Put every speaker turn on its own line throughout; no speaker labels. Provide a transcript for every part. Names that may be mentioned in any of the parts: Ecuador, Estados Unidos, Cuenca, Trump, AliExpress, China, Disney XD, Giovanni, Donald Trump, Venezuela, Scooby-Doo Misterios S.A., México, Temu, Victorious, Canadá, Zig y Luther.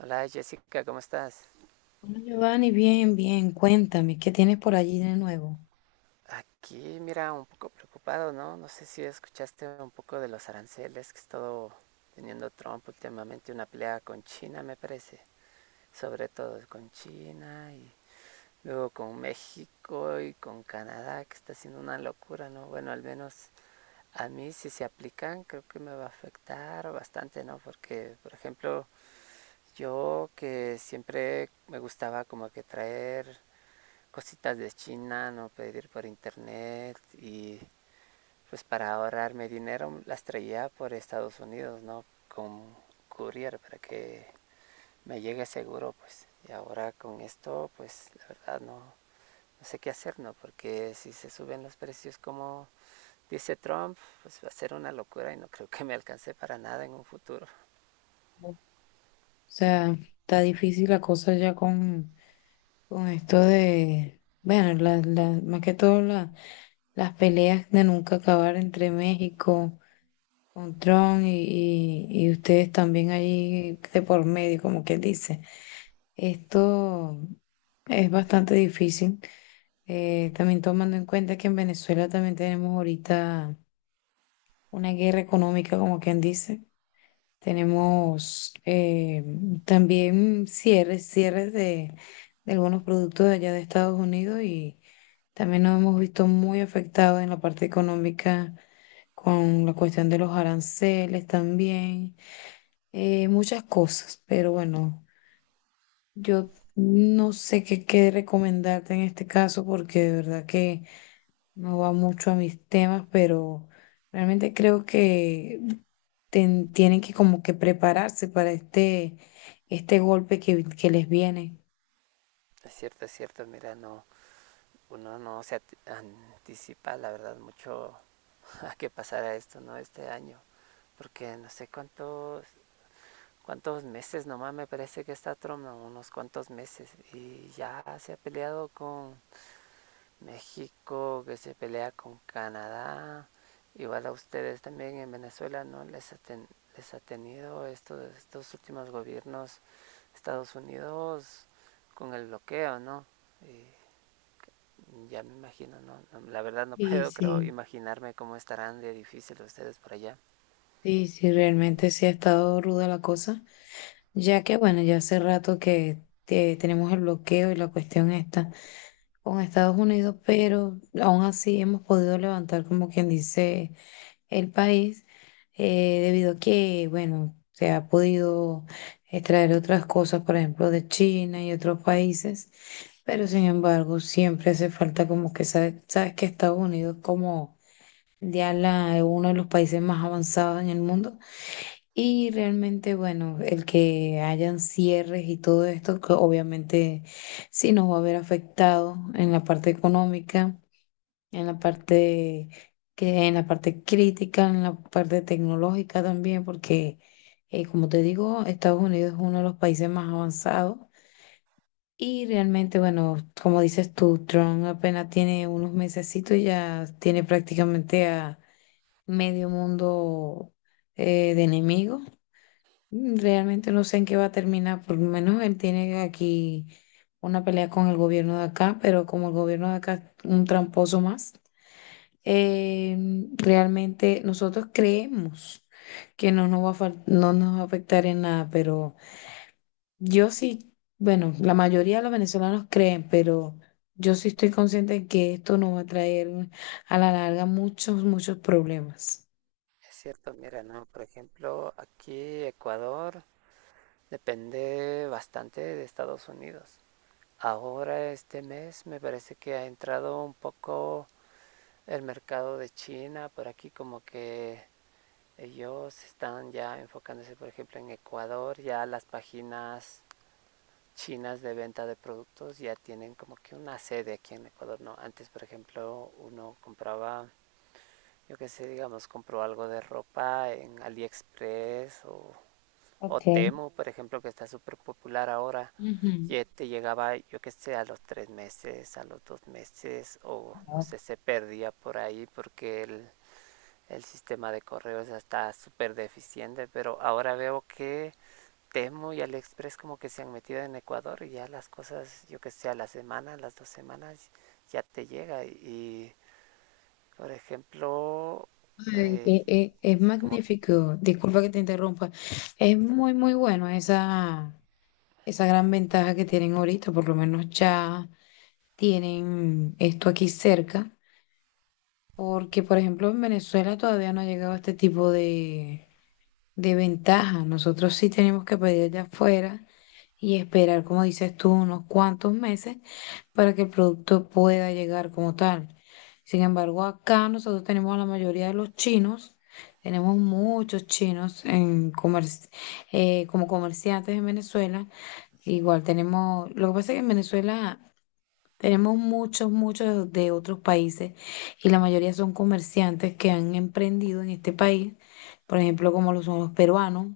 Hola Jessica, ¿cómo estás?
Bueno, Giovanni, bien, bien, cuéntame, ¿qué tienes por allí de nuevo?
Aquí, mira, un poco preocupado, ¿no? No sé si escuchaste un poco de los aranceles que ha estado teniendo Trump últimamente, una pelea con China, me parece, sobre todo con China y luego con México y con Canadá, que está haciendo una locura, ¿no? Bueno, al menos a mí si se aplican, creo que me va a afectar bastante, ¿no? Porque, por ejemplo, yo que siempre me gustaba como que traer cositas de China, no pedir por internet y pues para ahorrarme dinero las traía por Estados Unidos, ¿no? Con courier para que me llegue seguro, pues. Y ahora con esto, pues la verdad no sé qué hacer, ¿no? Porque si se suben los precios como dice Trump, pues va a ser una locura y no creo que me alcance para nada en un futuro.
O sea, está difícil la cosa ya con esto de, bueno, más que todo las peleas de nunca acabar entre México, con Trump y ustedes también allí de por medio, como quien dice. Esto es bastante difícil, también tomando en cuenta que en Venezuela también tenemos ahorita una guerra económica, como quien dice. Tenemos también cierres, cierres de algunos productos de allá de Estados Unidos, y también nos hemos visto muy afectados en la parte económica con la cuestión de los aranceles también, muchas cosas, pero bueno. Yo no sé qué recomendarte en este caso, porque de verdad que no va mucho a mis temas, pero realmente creo que tienen que como que prepararse para este golpe que les viene.
Es cierto, mira, no, uno no se anticipa, la verdad, mucho a qué pasará esto, ¿no? Este año. Porque no sé cuántos meses nomás me parece que está Trump, no, unos cuantos meses, y ya se ha peleado con México, que se pelea con Canadá, igual a ustedes también en Venezuela, ¿no? Les ha tenido estos últimos gobiernos Estados Unidos con el bloqueo, ¿no? Y ya me imagino, ¿no? No, la verdad no
Y
puedo, creo,
sí,
imaginarme cómo estarán de difícil ustedes por allá.
sí, sí, realmente sí ha estado ruda la cosa, ya que bueno, ya hace rato que tenemos el bloqueo y la cuestión está con Estados Unidos, pero aún así hemos podido levantar, como quien dice, el país, debido a que, bueno, se ha podido extraer otras cosas, por ejemplo, de China y otros países. Pero sin embargo, siempre hace falta como que, sabes que Estados Unidos, como ya la, uno de los países más avanzados en el mundo, y realmente, bueno, el que hayan cierres y todo esto, que obviamente sí nos va a haber afectado en la parte económica, en la parte, que en la parte crítica, en la parte tecnológica también, porque como te digo, Estados Unidos es uno de los países más avanzados. Y realmente, bueno, como dices tú, Trump apenas tiene unos mesecitos y ya tiene prácticamente a medio mundo de enemigos. Mm. Realmente no sé en qué va a terminar. Por lo menos él tiene aquí una pelea con el gobierno de acá, pero como el gobierno de acá es un tramposo más, eh, realmente nosotros creemos que no nos va a no nos va a afectar en nada. Pero yo sí, bueno, la mayoría de los venezolanos creen, pero yo sí estoy consciente de que esto nos va a traer a la larga muchos, muchos problemas.
Es cierto, mira, ¿no? Por ejemplo, aquí Ecuador depende bastante de Estados Unidos. Ahora este mes me parece que ha entrado un poco el mercado de China por aquí, como que ellos están ya enfocándose, por ejemplo, en Ecuador, ya las páginas chinas de venta de productos ya tienen como que una sede aquí en Ecuador, ¿no? Antes, por ejemplo, uno compraba, yo qué sé, digamos, compró algo de ropa en AliExpress o
Ok.
Temu, por ejemplo, que está súper popular ahora,
Ujú.
y te llegaba, yo qué sé, a los 3 meses, a los 2 meses, o no
Wow.
sé, se perdía por ahí porque el sistema de correos ya está súper deficiente, pero ahora veo que Temu y AliExpress como que se han metido en Ecuador y ya las cosas, yo que sé, a la semana, a las 2 semanas ya te llega y, por ejemplo,
Ay,
eh,
es
como,
magnífico, disculpa que te interrumpa, es muy muy bueno esa gran ventaja que tienen ahorita, por lo menos ya tienen esto aquí cerca, porque por ejemplo en Venezuela todavía no ha llegado este tipo de ventaja. Nosotros sí tenemos que pedir de afuera y esperar, como dices tú, unos cuantos meses para que el producto pueda llegar como tal. Sin embargo, acá nosotros tenemos a la mayoría de los chinos, tenemos muchos chinos en como comerciantes en Venezuela. Igual tenemos, lo que pasa es que en Venezuela tenemos muchos, muchos de otros países, y la mayoría son comerciantes que han emprendido en este país, por ejemplo, como lo son los peruanos,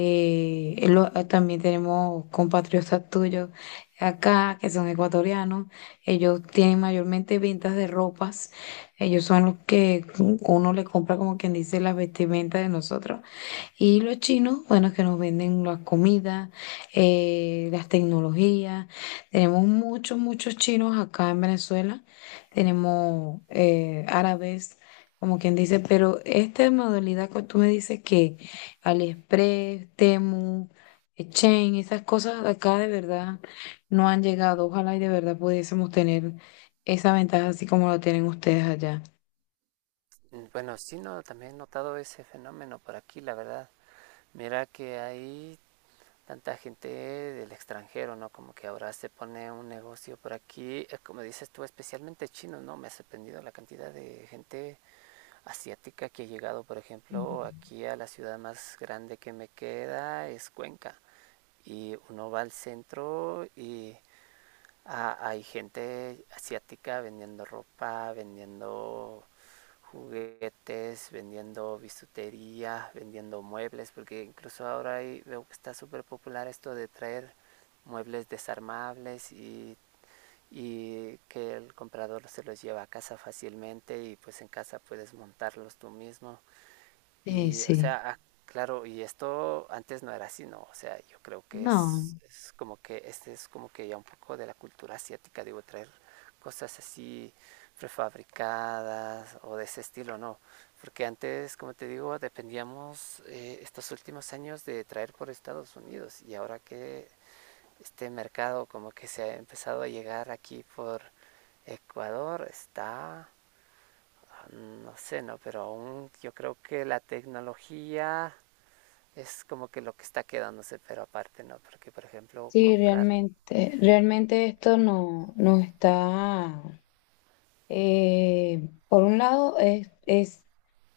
también tenemos compatriotas tuyos acá que son ecuatorianos. Ellos tienen mayormente ventas de ropas. Ellos son los que uno le compra, como quien dice, las vestimentas de nosotros. Y los chinos, bueno, que nos venden las comidas, las tecnologías. Tenemos muchos, muchos chinos acá en Venezuela. Tenemos árabes, como quien dice. Pero esta modalidad que tú me dices, que AliExpress, Temu, Chain, esas cosas de acá, de verdad no han llegado. Ojalá y de verdad pudiésemos tener esa ventaja así como la tienen ustedes allá.
bueno, sí, no, también he notado ese fenómeno por aquí, la verdad. Mira que hay tanta gente del extranjero, ¿no? Como que ahora se pone un negocio por aquí, como dices tú, especialmente chino, ¿no? Me ha sorprendido la cantidad de gente asiática que ha llegado, por
Ujú.
ejemplo, aquí a la ciudad más grande que me queda, es Cuenca. Y uno va al centro y ah, hay gente asiática vendiendo ropa, vendiendo juguetes, vendiendo bisutería, vendiendo muebles, porque incluso ahora hay veo que está súper popular esto de traer muebles desarmables y que el comprador se los lleva a casa fácilmente y pues en casa puedes montarlos tú mismo.
Sí,
Y, o
sí.
sea, ah, claro, y esto antes no era así, ¿no? O sea, yo creo que
No.
es como que este es como que ya un poco de la cultura asiática, digo, traer cosas así prefabricadas o de ese estilo, ¿no? Porque antes, como te digo, dependíamos estos últimos años de traer por Estados Unidos y ahora que este mercado como que se ha empezado a llegar aquí por Ecuador, está no sé, no, pero aún yo creo que la tecnología es como que lo que está quedándose, pero aparte no, porque por ejemplo
Sí,
comprar,
realmente, realmente esto no, no está. Por un lado, es, es,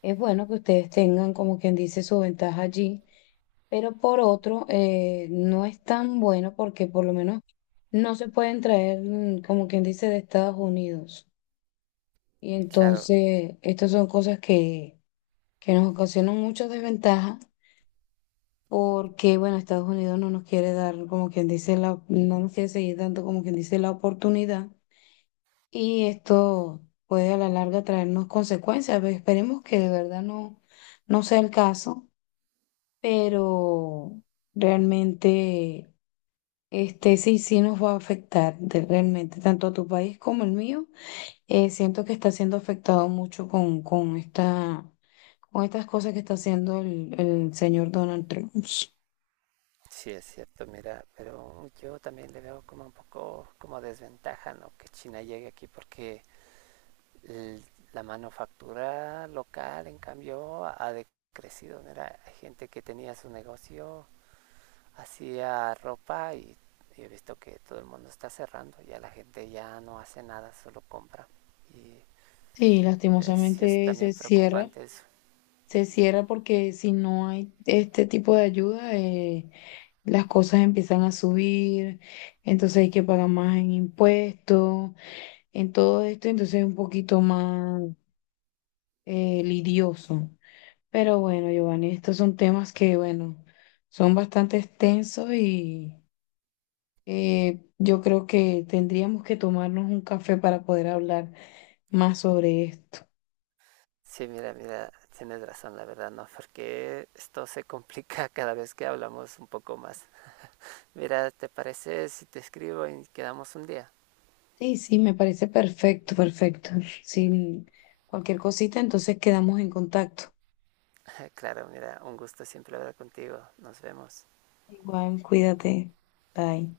es bueno que ustedes tengan, como quien dice, su ventaja allí, pero por otro, no es tan bueno porque por lo menos no se pueden traer, como quien dice, de Estados Unidos. Y
claro,
entonces, estas son cosas que nos ocasionan muchas desventajas, porque, bueno, Estados Unidos no nos quiere dar, como quien dice, la, no nos quiere seguir dando, como quien dice, la oportunidad. Y esto puede a la larga traernos consecuencias. Ve, esperemos que de verdad no, no sea el caso, pero realmente este sí, sí nos va a afectar realmente tanto a tu país como el mío. Siento que está siendo afectado mucho con estas cosas que está haciendo el señor Donald Trump.
sí es cierto, mira, pero yo también le veo como un poco como desventaja, ¿no? Que China llegue aquí porque el- la manufactura local, en cambio, ha decrecido, mira, hay gente que tenía su negocio hacía ropa y he visto que todo el mundo está cerrando, ya la gente ya no hace nada, solo compra. Y
Sí,
sí es
lastimosamente
también preocupante eso.
se cierra porque si no hay este tipo de ayuda, las cosas empiezan a subir, entonces hay que pagar más en impuestos, en todo esto, entonces es un poquito más lidioso. Pero bueno, Giovanni, estos son temas que, bueno, son bastante extensos y yo creo que tendríamos que tomarnos un café para poder hablar más sobre esto.
Sí, mira, mira, tienes razón, la verdad, ¿no? Porque esto se complica cada vez que hablamos un poco más. Mira, ¿te parece si te escribo y quedamos un día?
Sí, sí, me parece perfecto, perfecto. Sin cualquier cosita, entonces quedamos en contacto.
claro, mira, un gusto siempre hablar contigo. Nos vemos.
Igual, cuídate. Bye.